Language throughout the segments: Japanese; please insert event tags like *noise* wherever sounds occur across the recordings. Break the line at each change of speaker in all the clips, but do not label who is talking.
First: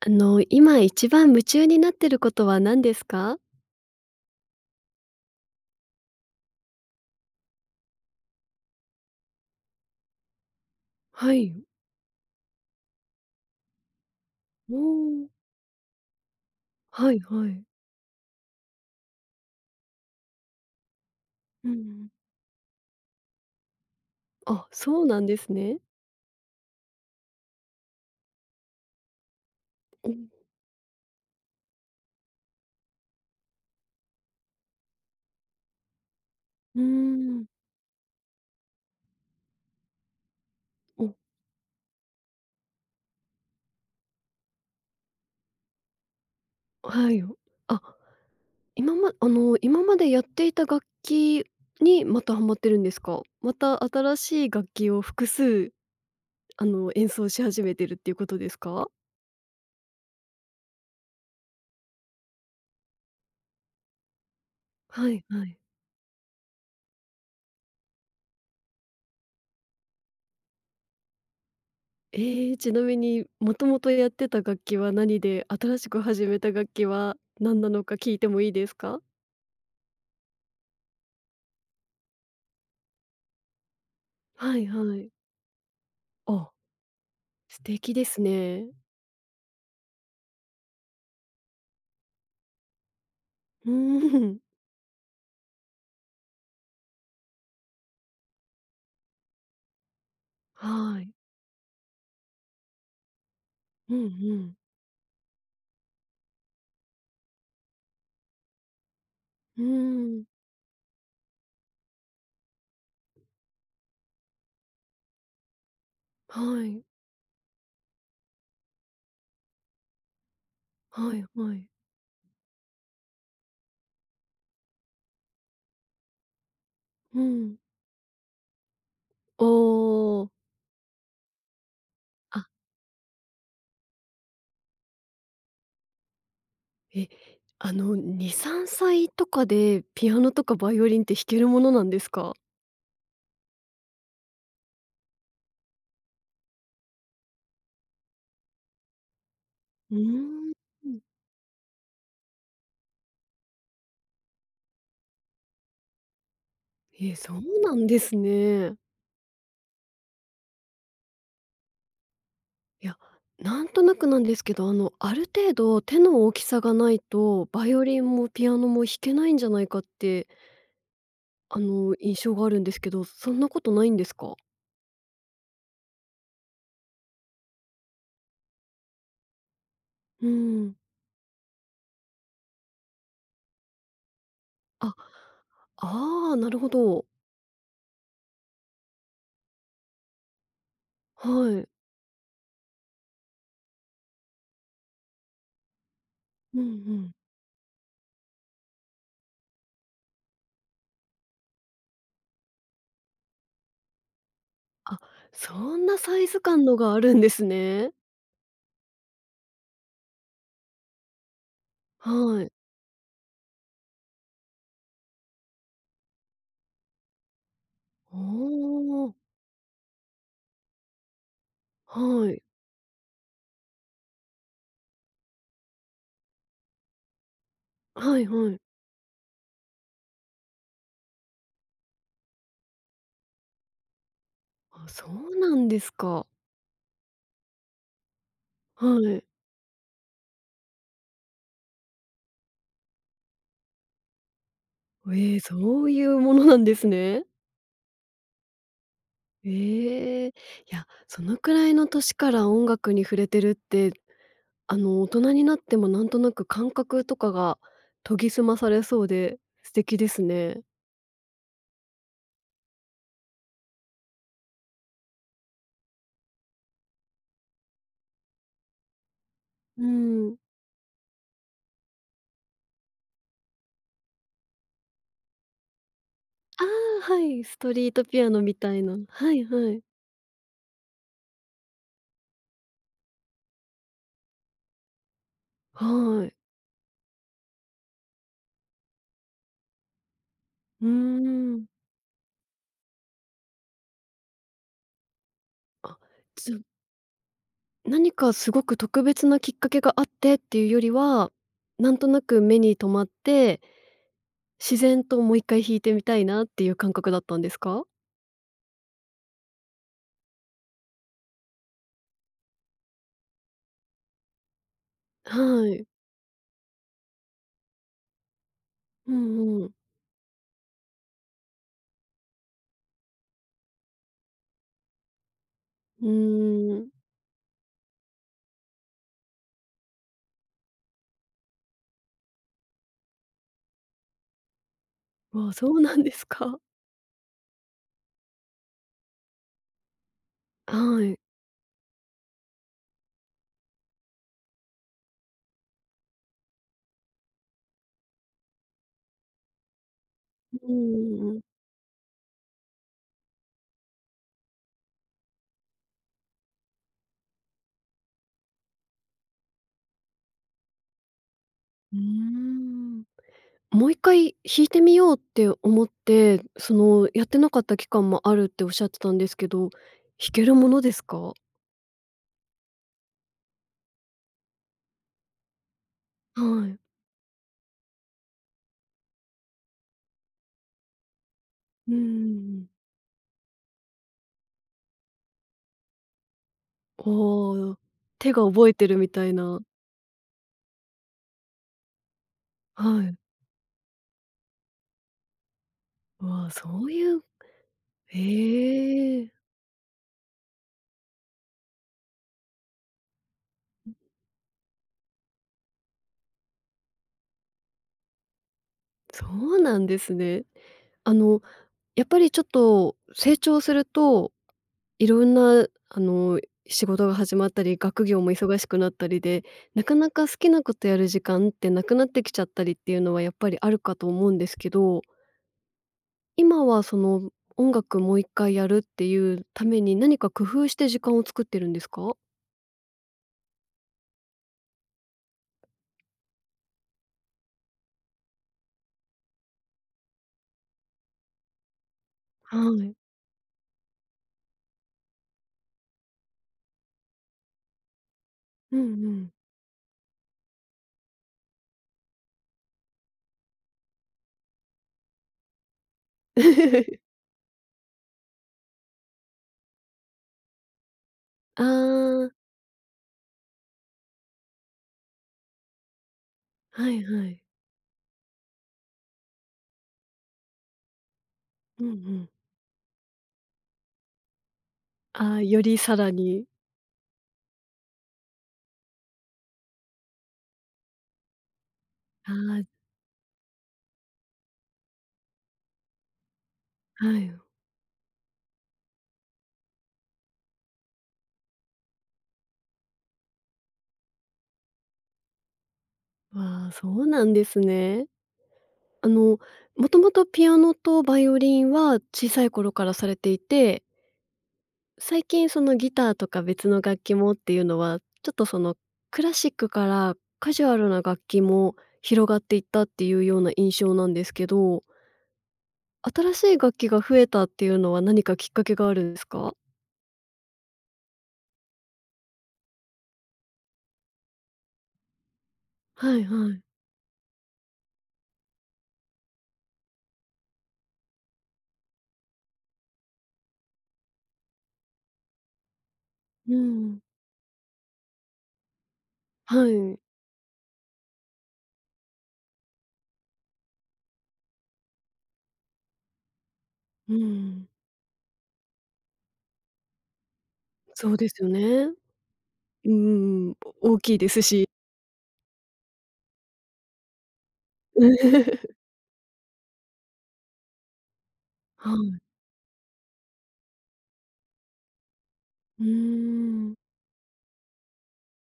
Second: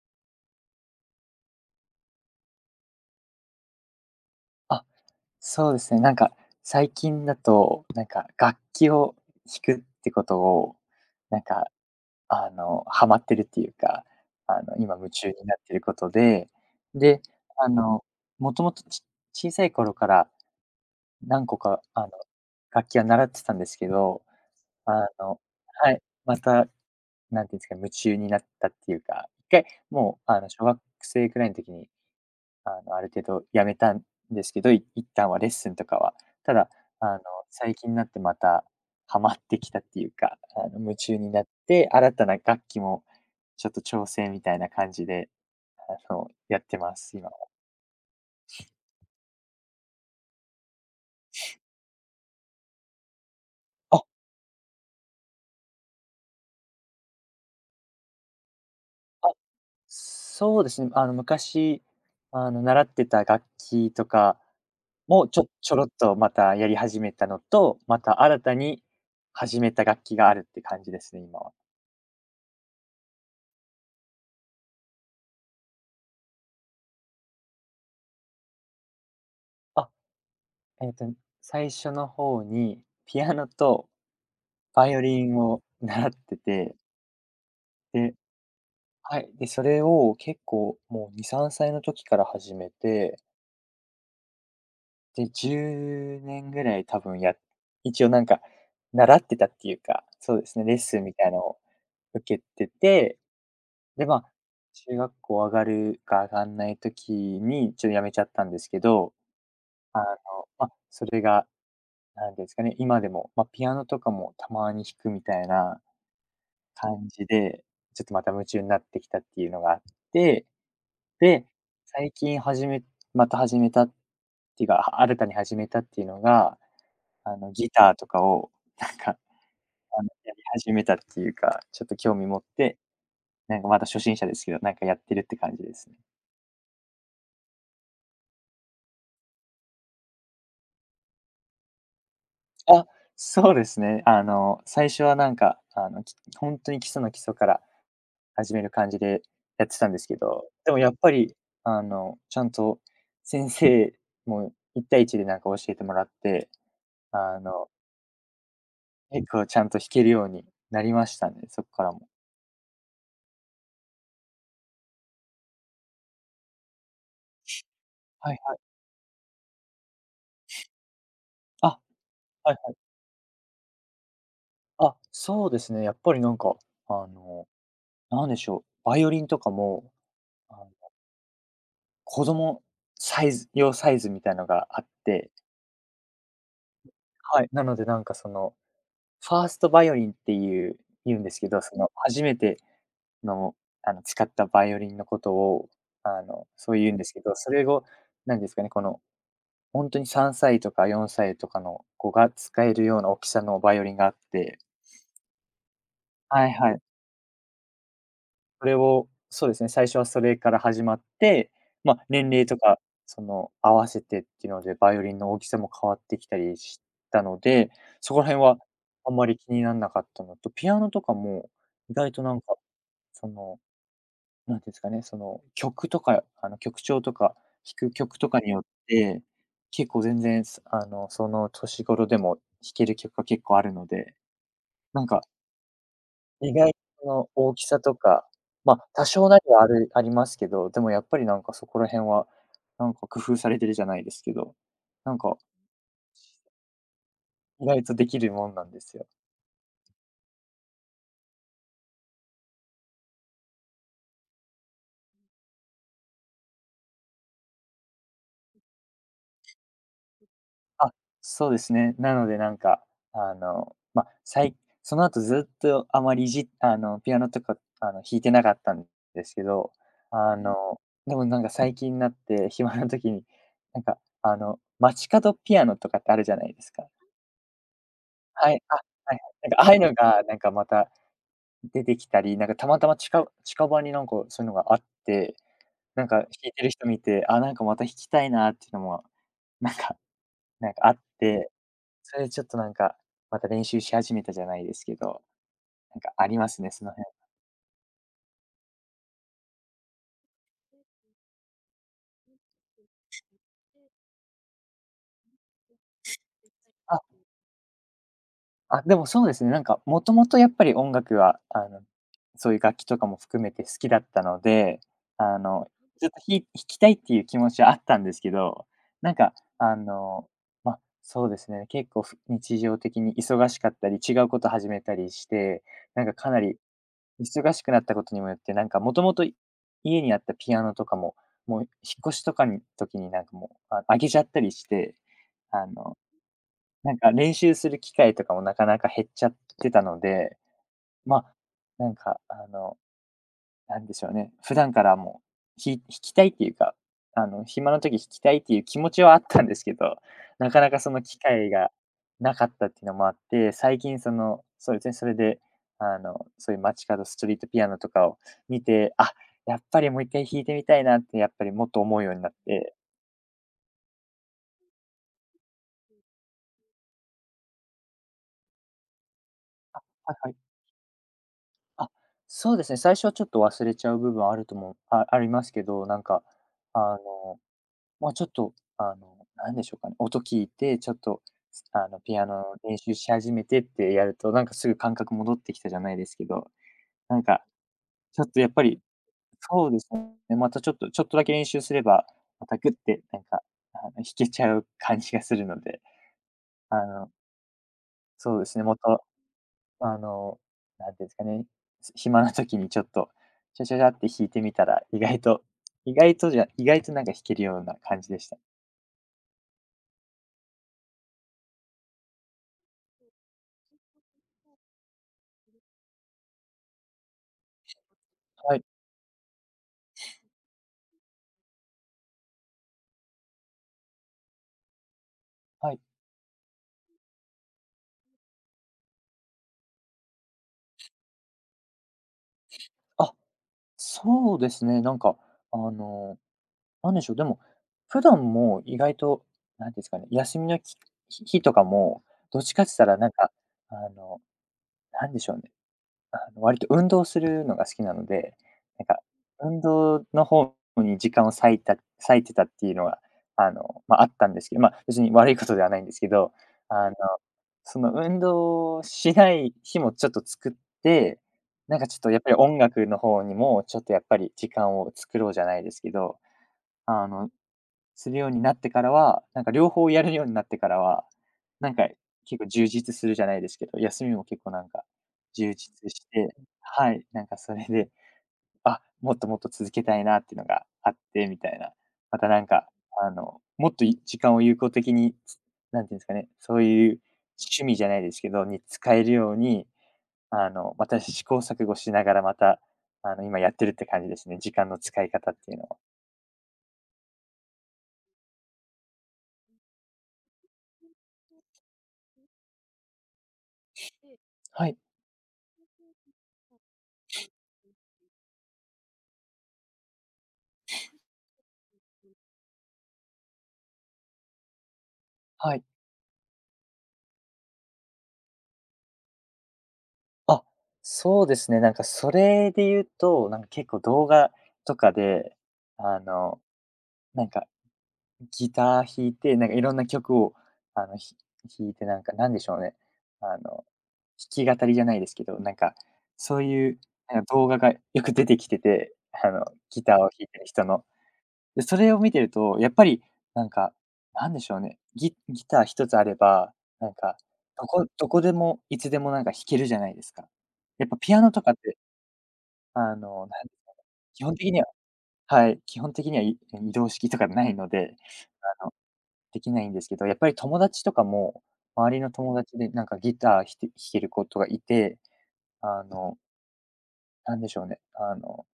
今一番夢中になってることは何ですか？
あ、そうですね。最近だと、楽器を弾くってことを、
は
なん
い。
か、ハマってるっていうか、あ
お
の、今夢
お、
中になってることで、
はい
で、
はい。
あの、もともとち小さい頃から何個
う
か、
ん。
楽器は習ってたんですけど、
あ、そ
あ
うなんで
の
すね。
はい、また、なんていうんですか、夢中になったっていうか、1回
う
もう、
ん。
あの、小学生くらいの時にある程度やめたんですけど、一旦はレッスンとかは。ただ、
うー
あの、
ん。
最近になってまたハマってきたっていうか、あの、夢
お、
中になって、新たな楽器もちょっと挑戦みたいな感じで、やってま
は
す、
い。
今は。
あ、今までやっていた楽器にまたハマってるんですか？また
あ、
新しい楽器を複数、演奏し始めてるっていうことですか？
あ、そうですね。あの、昔、あの、習ってた楽器とか
はい
も、
はい。
ちょろっとまたやり始めたのと、また新たに始めた楽器があるって感じですね、今は。
ええ、ちなみに、もともとやってた楽器は何で、新しく始めた楽器は何なのか聞いてもいいですか？
あえっと、最初の方にピアノと
はい
バ
は
イオ
い。
リンを *laughs* 習って
あ、
て、
素敵で
で
すね。
はい、で、それを結構もう2、3歳の時から始めて、
うーん。
で、10年ぐらい多分や一応なんか習ってたっていうか、そうですね、レッ
は
スン
い。
みたいのを受けてて、
うん
で、
う
まあ、
ん。
中学校上がるか上がんない時にちょっと辞めちゃったんですけど、
う
あの、
ーん。
まあ、それが何ていうんですかね、今でも、まあ、ピアノとかもたまに弾くみたいな
はい。
感じで、ちょっとまた夢中になってきたっていうのがあって、
はい
で、
はい。
最近始めまた始めたっていうか、は新たに始めたっていうのが、
う
あの、
ん。
ギターとかを、なんか、
お。
やり始めたっていうか、ちょっと興味
あ。
持っ
あ、
て、なんかまだ初心者ですけど、なんかやってるって感じですね。
え、あの、2、3歳とかでピアノとかバイオリンって弾けるものなんですか？
あ、そうですね。あの、最初はなんか、あの、ほんとに基礎の基礎から始める感じでやってたん
うー
ですけど、
ん。
でもやっぱり、あの、ちゃんと先生も一対一でなんか教えてもらって、
え、そ
あ
う
の、
なんですね。
結構ちゃんと弾けるようになりましたね、そっからも。
いや、なんとなくなんですけど、ある程度手の大きさがないと、バイオリンも
はい
ピア
はい。
ノも弾けないんじゃないかって
あ、
印象があ
はい
るんで
はい。
すけど、そんなことないんですか？
あ、そうですね、やっぱりなんか、あの、なんでしょう、バイオリンとかも、
う
あ
ー
の、
ん。
子供サイズ用サイズみたいのがあっ
あ、
て、
ああ、なるほど。
はい、なのでなんかその、ファーストバイオリンっていう言うんですけ
は
ど、
い。
その初めての、あの、使ったバイオリンのことを、あの、
うんう
そう言うんで
ん。
すけど、それを、なんですかね、この、ほんとに3歳とか4歳とかの子が使えるような大きさのバイオリンがあって、
あ、そんなサイズ
はい
感
は
の
い。
があるんですね。
それを、そうですね、最初はそれから始まって、ま、年
は
齢
い。
とか、その、合わせてっていうので、バイオリンの大きさも変わってきたりしたので、そ
お
こら辺はあ
お、
んまり気になんなかったのと、ピアノとかも、意外と
は
なん
い。
か、その、なんていうんですかね、その、曲とか、あの、曲調とか、弾く
は
曲
い
とか
は
に
い。
よって、結構全然、あの、その年頃でも弾ける曲が結構あるので、
あ、
な
そ
んか、
うなんですか。
意外とその大きさとか、ま、
は
多
い。
少なりはあるありますけど、でもやっぱりなんかそこら辺は、なんか工夫されてるじゃないですけど、なん
え
か、
え、そういうものなんですね。
意外とできるもんなんですよ。
ええ。いや、そのくらいの年から音楽に触れてるって大人になってもなんとなく感覚とかが研ぎ澄まされそうで素敵ですね。
あ、そうですね。なのでなんか、あの、ま、その後ずっとあまりいじあの、ピアノとか、あの、弾いてなかったんですけど、
う
あ
ん。
の、でもなんか最近になって暇な時に、あの、街角ピアノとかってあるじゃないで
あ
すか。
あ、はい、ストリートピアノ
は
み
い、
た
あ、
いな。
はい
はい
なんかあ
は
あいう
い。
のがなんかまた出てきたり、なんかたまたま近場になんかそういうのがあって、なんか
は
弾
い。
いてる人見て、あ、なんかまた弾きたいなっていうのも、なんかなん
うー
かあって、
ん。
それでちょっとなんか、また練習し始めたじゃないですけど、な
あ、
んかありま
じゃ、
すね、その辺。
何かすごく特別なきっかけがあってっていうよりは、なんとなく目に留まって、自然ともう一回弾いてみたいなっていう感
あ、
覚だったんですか？
でもそうですね、なんかもともとやっぱり音楽は、あの、そういう楽器とかも含めて好きだったので、あ
は
の、
い。
ずっと弾きたいっていう気持ちはあったんですけど、
う
なんか、
んうん。
あの、ま、そうですね、結構日常的に忙しかったり、違うこと始めたりして、な
う
んかかなり
ーん。
忙しくなったことにもよって、なんかもともと家にあったピアノとかも、もう引っ越しとかに時になんかもう、あげちゃったりして、
あ、
あ
そうな
の、
んですか。
なんか練習する機会とかもなかなか減っちゃってたので、
は
ま
い。
あ、なんかあのなんでしょうね、普段からもう、ひ弾きたいっていうか、あの、暇な時弾きたいっていう気持ちはあったんですけど、*laughs* なかな
う
かそ
んう
の機
んうん。
会がなかったっていうのもあって、最近その、そうですね、それで、あの、そういう街角ストリートピアノとかを見て、あ、やっぱりもう一回弾いてみたいなってやっぱりもっと
う
思
ー
うようになって、
ん。もう一回弾いてみようって思って、やってなかった期間もあるっておっしゃってたんですけど、弾
はいは
け
い。
るものですか？
あ、そうですね、最初はちょっと忘れちゃう部分あるともあありますけど、なんか、
は
あ
い。
のまあ、ちょっと、あの、なんでしょうかね、音聞いて、ちょっと、あ
う
の、ピアノの
ん。
練習し始めてってやると、なんかすぐ感覚戻ってきたじゃないですけど、なんか、
おお、
ちょっ
手
と
が
やっぱ
覚え
り、
てるみたいな。
そうですね、またちょっとだけ練習すれば、またグって、
はい。
なんか、あの、弾けちゃう感じがするので、
わあ、
あ
そう
の、
いう
そうですね、また、
ええ、
あの、なんていうんですかね、暇な時にちょっと、ちゃちゃちゃって弾いてみたら、意外となんか弾けるような感じでした。
そうなんですね。あの、やっぱりちょっと成長するといろんな、仕事が始まったり、学業も
は
忙
い、
しくなったりで、なかなか好きなことやる時間ってなくなってきちゃったりっていうのはやっぱりあるかと思うんですけど、
はい。
今はその音楽もう一回やるっていうために何か工夫して時間を作ってるんですか？
あそうですね、なんか、あの、なんでしょう、でも、普段も意外と、なんていうんですかね、休みのき日日とかも、どっち
は
かって言った
い。
らなんか、あの、なんでしょうね、あの、割と運動するのが好きなので、
うん
なんか、
うん。
運動の方に時間を割いた割いてたっていうのが、あの、まあ、あったんですけど、まあ、別に悪いことではないんですけど、あの、
*laughs*
その運動しない日もちょっと作って、
あ
なんかちょっとやっ
あ、
ぱり音楽の方にも、ちょっとやっぱり時間を作ろうじゃないですけど、
はい
あ
は
の、
い。
するようになってからは、なんか両方やるようになってからは、なん
うん
か
うん。
結構充実するじゃないですけど、休みも結構なんか
ああ、
充
より
実
さ
し
ら
て、
に
はい、なんかそれで、あ、もっともっと続けたいなっていうのがあってみたいな。また
あ
なん
あ、
か、あの、もっと時間を有効的に、なんていうんですかね、そういう
はい。
趣味じゃないですけど、に使えるように、あの、また試行錯誤しながらまた、あの、今やってるって感じですね。時間の使い方っていうのは。
わあ、そうなんですね。あの、もともとピアノとバイオリンは小さい頃からされていて、
はい、
最近そのギターとか別の楽器もっていうのは、ちょっとそのクラシックからカジュアルな楽器も広がっていったっていうような印象なんですけど、
はい。
新しい楽器が増えたっていうのは何かきっかけがあるんですか？
あ、そうですね。なんかそれで言うと、なんか結構動画とかで、あ
はい
の、
はい。
なんかギター弾いて、なんかいろんな曲を、あの、ひ弾いて、なんか、なんでしょうね、あの、弾き語りじゃないですけど、なんか、そう
う
いう、
ん。
なんか動画がよく出てきてて、あの、
は
ギターを
い。
弾いてる人の。で、それを見てると、やっぱり、なんか、なんでしょうね、ギター一つあれば、なん
う
か、ど
ん。
こどこでもいつでもなんか弾けるじゃないですか。やっぱ
そ
ピ
う
ア
で
ノ
す
と
よ
かって、
ね。う
あの、なん
ん。大きい
基
で
本
す
的には、
し。
はい、基本的にはい移動式とかないので、あの
*laughs*
できないんですけど、やっぱり友達とかも、
は
周りの
い。
友達でギター弾ける子とかいて、
う
あの、
ーん。
なんでしょうね、あの、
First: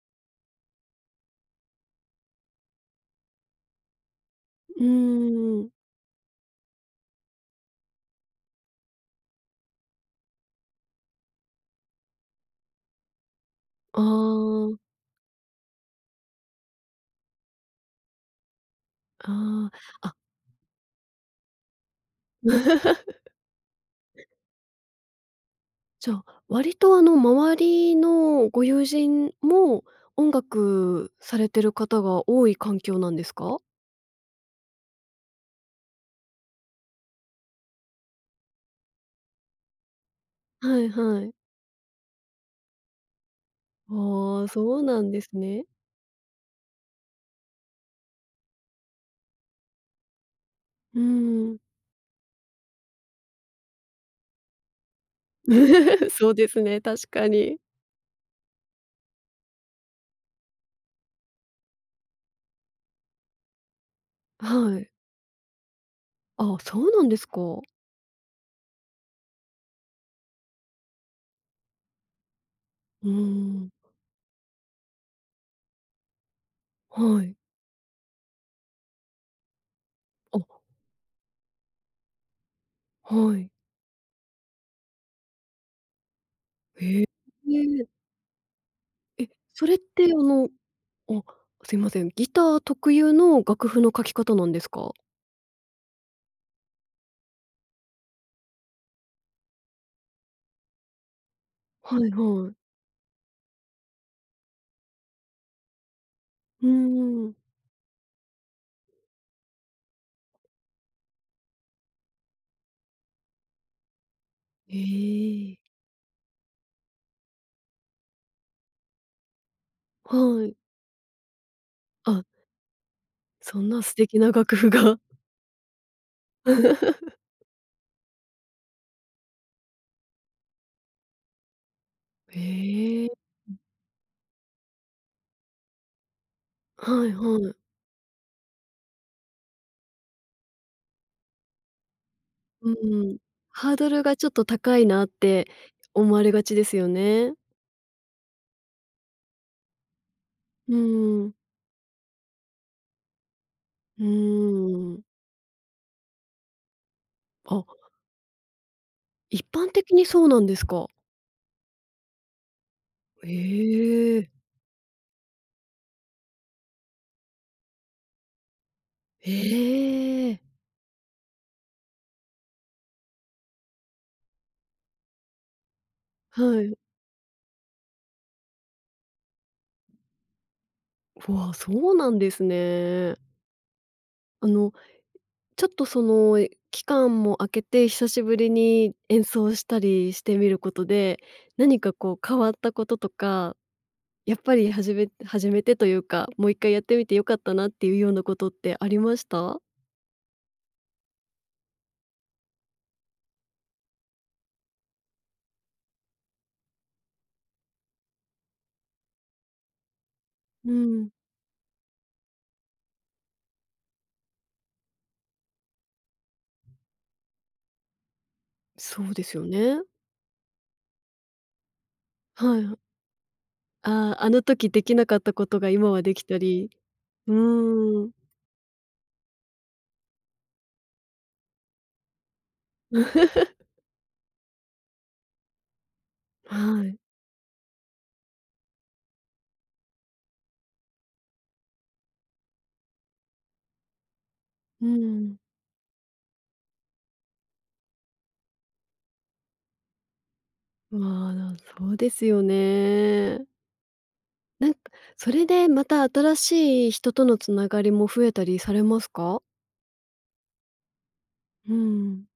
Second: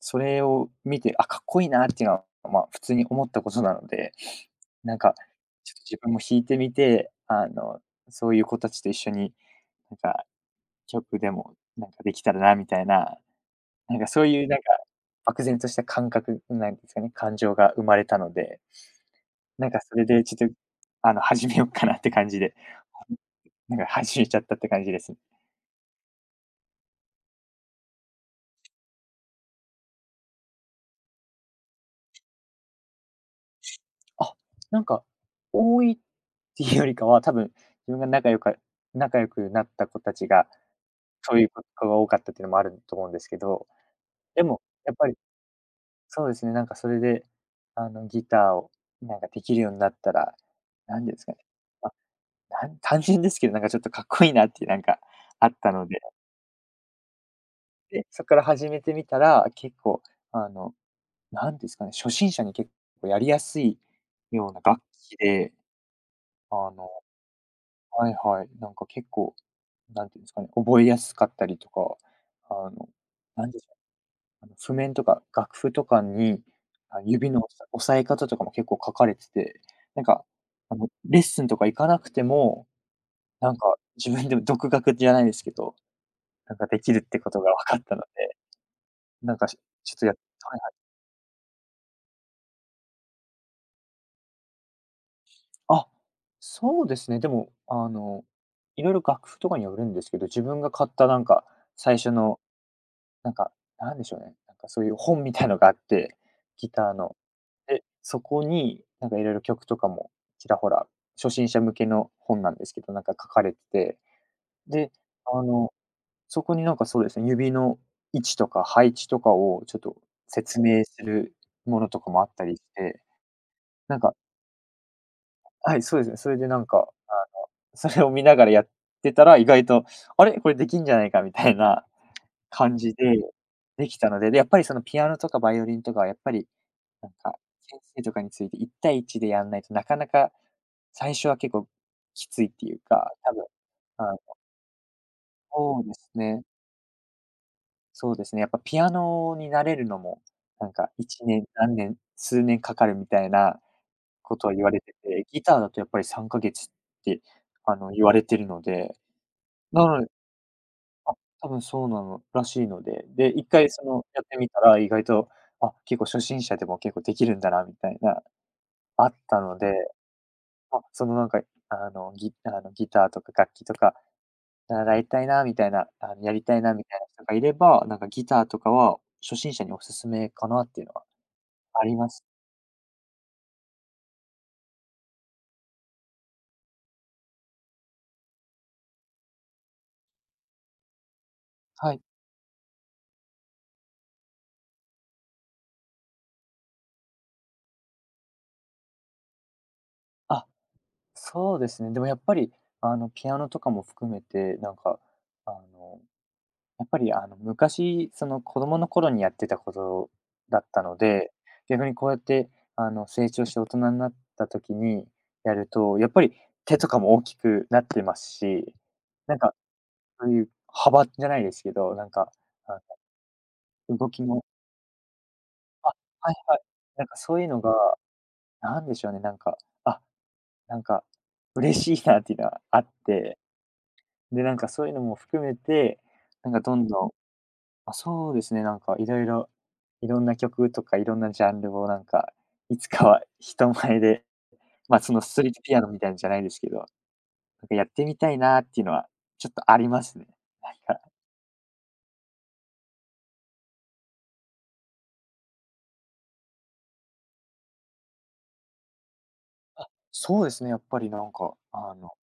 それを見て、あ、かっこいいなっていうのは、まあ、普通に思ったことなので、
う
なんか、
ーん。
ちょっと自分も弾いてみて、そういう子たちと一緒に、なんか、曲でも、なんかできたらなみたいな、なん
あ
かそういうなんか、
あ、
漠然とした感覚なんですかね、感情が生まれたので、な
あ
んかそれ
あ、あ、
でちょっと、始めようかなって感じで。
*laughs*
なんか弾いちゃったって感じですね。
じゃあ、割と周りのご友人も音楽されてる方が多い環境なんですか？
あ、なんか多いっていうよりかは、多分自分が仲良くなった子たちが、
はいはい。
そういう子が多かったっていうのもあると思うんですけど、で
ああ、
も
そう
やっ
な
ぱ
ん
り
ですね。
そうですね、なんかそれで、ギターをなんかできるようになったら、
う
なんですかね、
ん。
あな単純ですけど、なんかちょっとかっこいいなってなんかあったので、
*laughs* そうですね、確かに。
で、そこから始めてみたら、結構あの、なんですかね、初心者に結構やりやすいような
は
楽
い。
器で、あ
あ、そう
の
なんですか。
はい。なんか結構、なんていうんですかね、覚えやすかったりとか、あの、
う
なんでし
ん。
ょう、あの譜面とか楽譜とかに、
は
指
い。
の押さえ方とかも結構書かれてて、なんか、
あ、
レッスンとか行かなくても、
はい。
なんか自分でも独学じゃないですけど、なんかできるっ
え
てことが分かっ
え。
たので、
え、
なんか、し
それっ
ちょっ
て
とやっはいはい。
あ、すいません、ギター特有の楽譜の書き方なんですか？
あ、そうですね。でも、いろいろ楽譜とかによるんですけど、自分が買ったなんか、
は
最
い
初の
はい。
なんか、なんでしょうね、なんかそういう本みたいのがあって、
うー
ギターの。
ん。
で、そこになんかいろいろ曲とかもちらほら、初心者向けの本なんですけど、なんか書かれてて、
え
で、あ
え。
の、そこになんかそうですね、指の位置とか配置とかをちょっと
はい。
説明するものとかも
あ、
あったりして、
そんな素
なんか
敵な楽譜が
はい、そうですね、それでなんか、
*laughs*。
それを見ながらやってたら、意外と、あれ、これできんじゃないかみたいな感じで、
ええ。
できたので、で、やっぱりそのピアノとかバイオリンとかはやっぱり、
は
な
い
んか、
はい。
先生とかについて1対1でやんないとなかなか、最初は結構きついって
う
いうか、
ん。
多分
ハードルが
はい、
ちょっと高いなって
そうです
思われが
ね。
ちですよね。
そうですね、やっぱピアノに慣れるのも、なん
う
か1
ん。
年、何年、数年かかるみたいな
う
ことを言われ
ー
て
ん。
て、ギターだとやっぱり3ヶ月って、
あ、
言われてるので、
一般的
な
に
の
そうなんですか。
多分そうなのらしいので、で、一回その
え
やっ
え。
てみたら、意外と、あ、結構初心者でも結構できるんだなみたいな、あったので、
ええ。
あそのなんか、あの、ギあの、ギターとか楽器とか習いたいなみたいな、やりた
は
いな
い。
みたいな人がいれば、なんかギターとかは初心者におすすめかなっていうのは
わあ、
あ
そう
りま
なん
す。
ですね。あのちょっとその、期間も空けて久しぶりに演奏したりしてみることで、何か
はい。
こう変わったこととか、やっぱり始めてというか、もう一回やってみて良かったなっていうようなことってありました？
あ、そうですね。でもやっぱり、ピアノとかも含めて、あのやっぱり昔、その子供の頃にやってたことだっ
う
たの
ん。
で、逆にこうやって成長して大人になった時にやると、やっぱり手とかも大きくなってますし、
そうで
な
す
ん
よ
か
ね。
そういう幅じゃないですけど、
はいは
あ
い。
動
ああ、
き
あの
の、
時できなかったことが今
あ、
はでき
はい
た
はい。
り、
なんか
う
そういうのが、
ーん。
なんでしょうね、なんか、あ、なんか嬉しいなっていうのはあって、
*laughs*
で、なんかそういうのも含めて、なん
は
かどん
い。
どんあ、そうですね、いろんな曲とかいろんなジャンルをなんか、いつかは *laughs* 人前で、
う
ま、そのス
ん。
トリートピアノみたいなんじゃないですけど、なんかやってみたいなっていうのはちょっとありますね。なんか、
まあ、そうですよね。なんか、それでまた新しい人とのつながりも増えたりされますか？
そうですね、やっぱりなんか、
う
あの
ん。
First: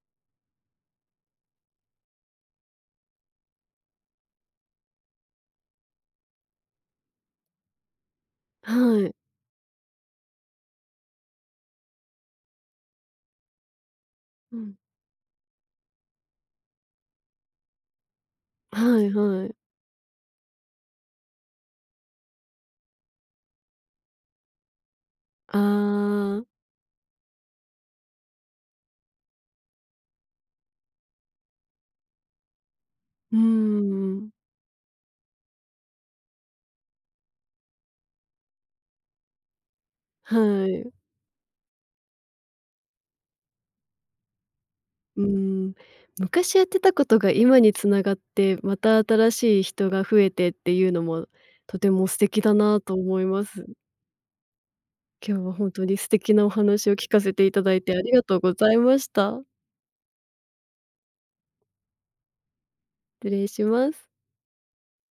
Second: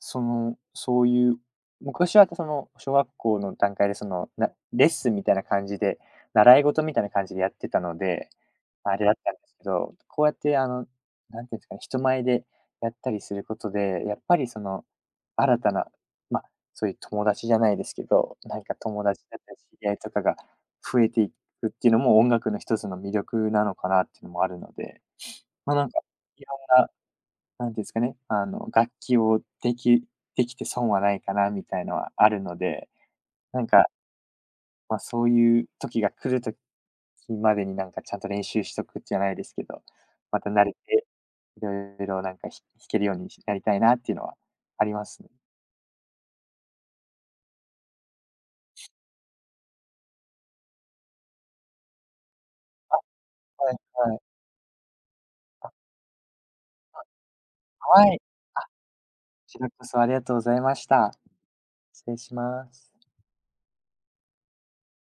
その、そういう、昔はその、小学校の段階でその、レッスンみたいな感じで、習い事みたいな感じでやってたので、
は
あれだ
い。
ったんですけど、こうやってあの、なんていうんですかね、人前でやったりすることで、やっぱり
う
そ
ん。
の、新たな、まあ、そういう友達じゃないですけど、なんか
は
友
い
達だっ
は
た
い。
り知り合いとかが増えていくっていうのも音楽の一つの魅力なのかなっていうのもあるので、
あ
ま、なんか、
あ、
いろんななんていうんですかね、あの、楽器をできて損はないかなみたいのはあるので、
うー
なんか、
ん。
ま、そういう時が来る時までになんかちゃんと練習しとくじゃないですけど、また慣
は
れ
い。
て、いろいろなんか弾けるようになりたいなっていうのはありま
う
す
ー
ね。
ん。昔やってたことが今に繋がって、また新しい人が増えてっていうのも、とても素敵だなと
あ、
思います。
はいはい。
今日は本
あ、
当に素敵なお話を聞かせていただいてあ
は
り
い。
がとうございまし
こ
た。
ちらこそありがとうございました。失礼します。
失礼します。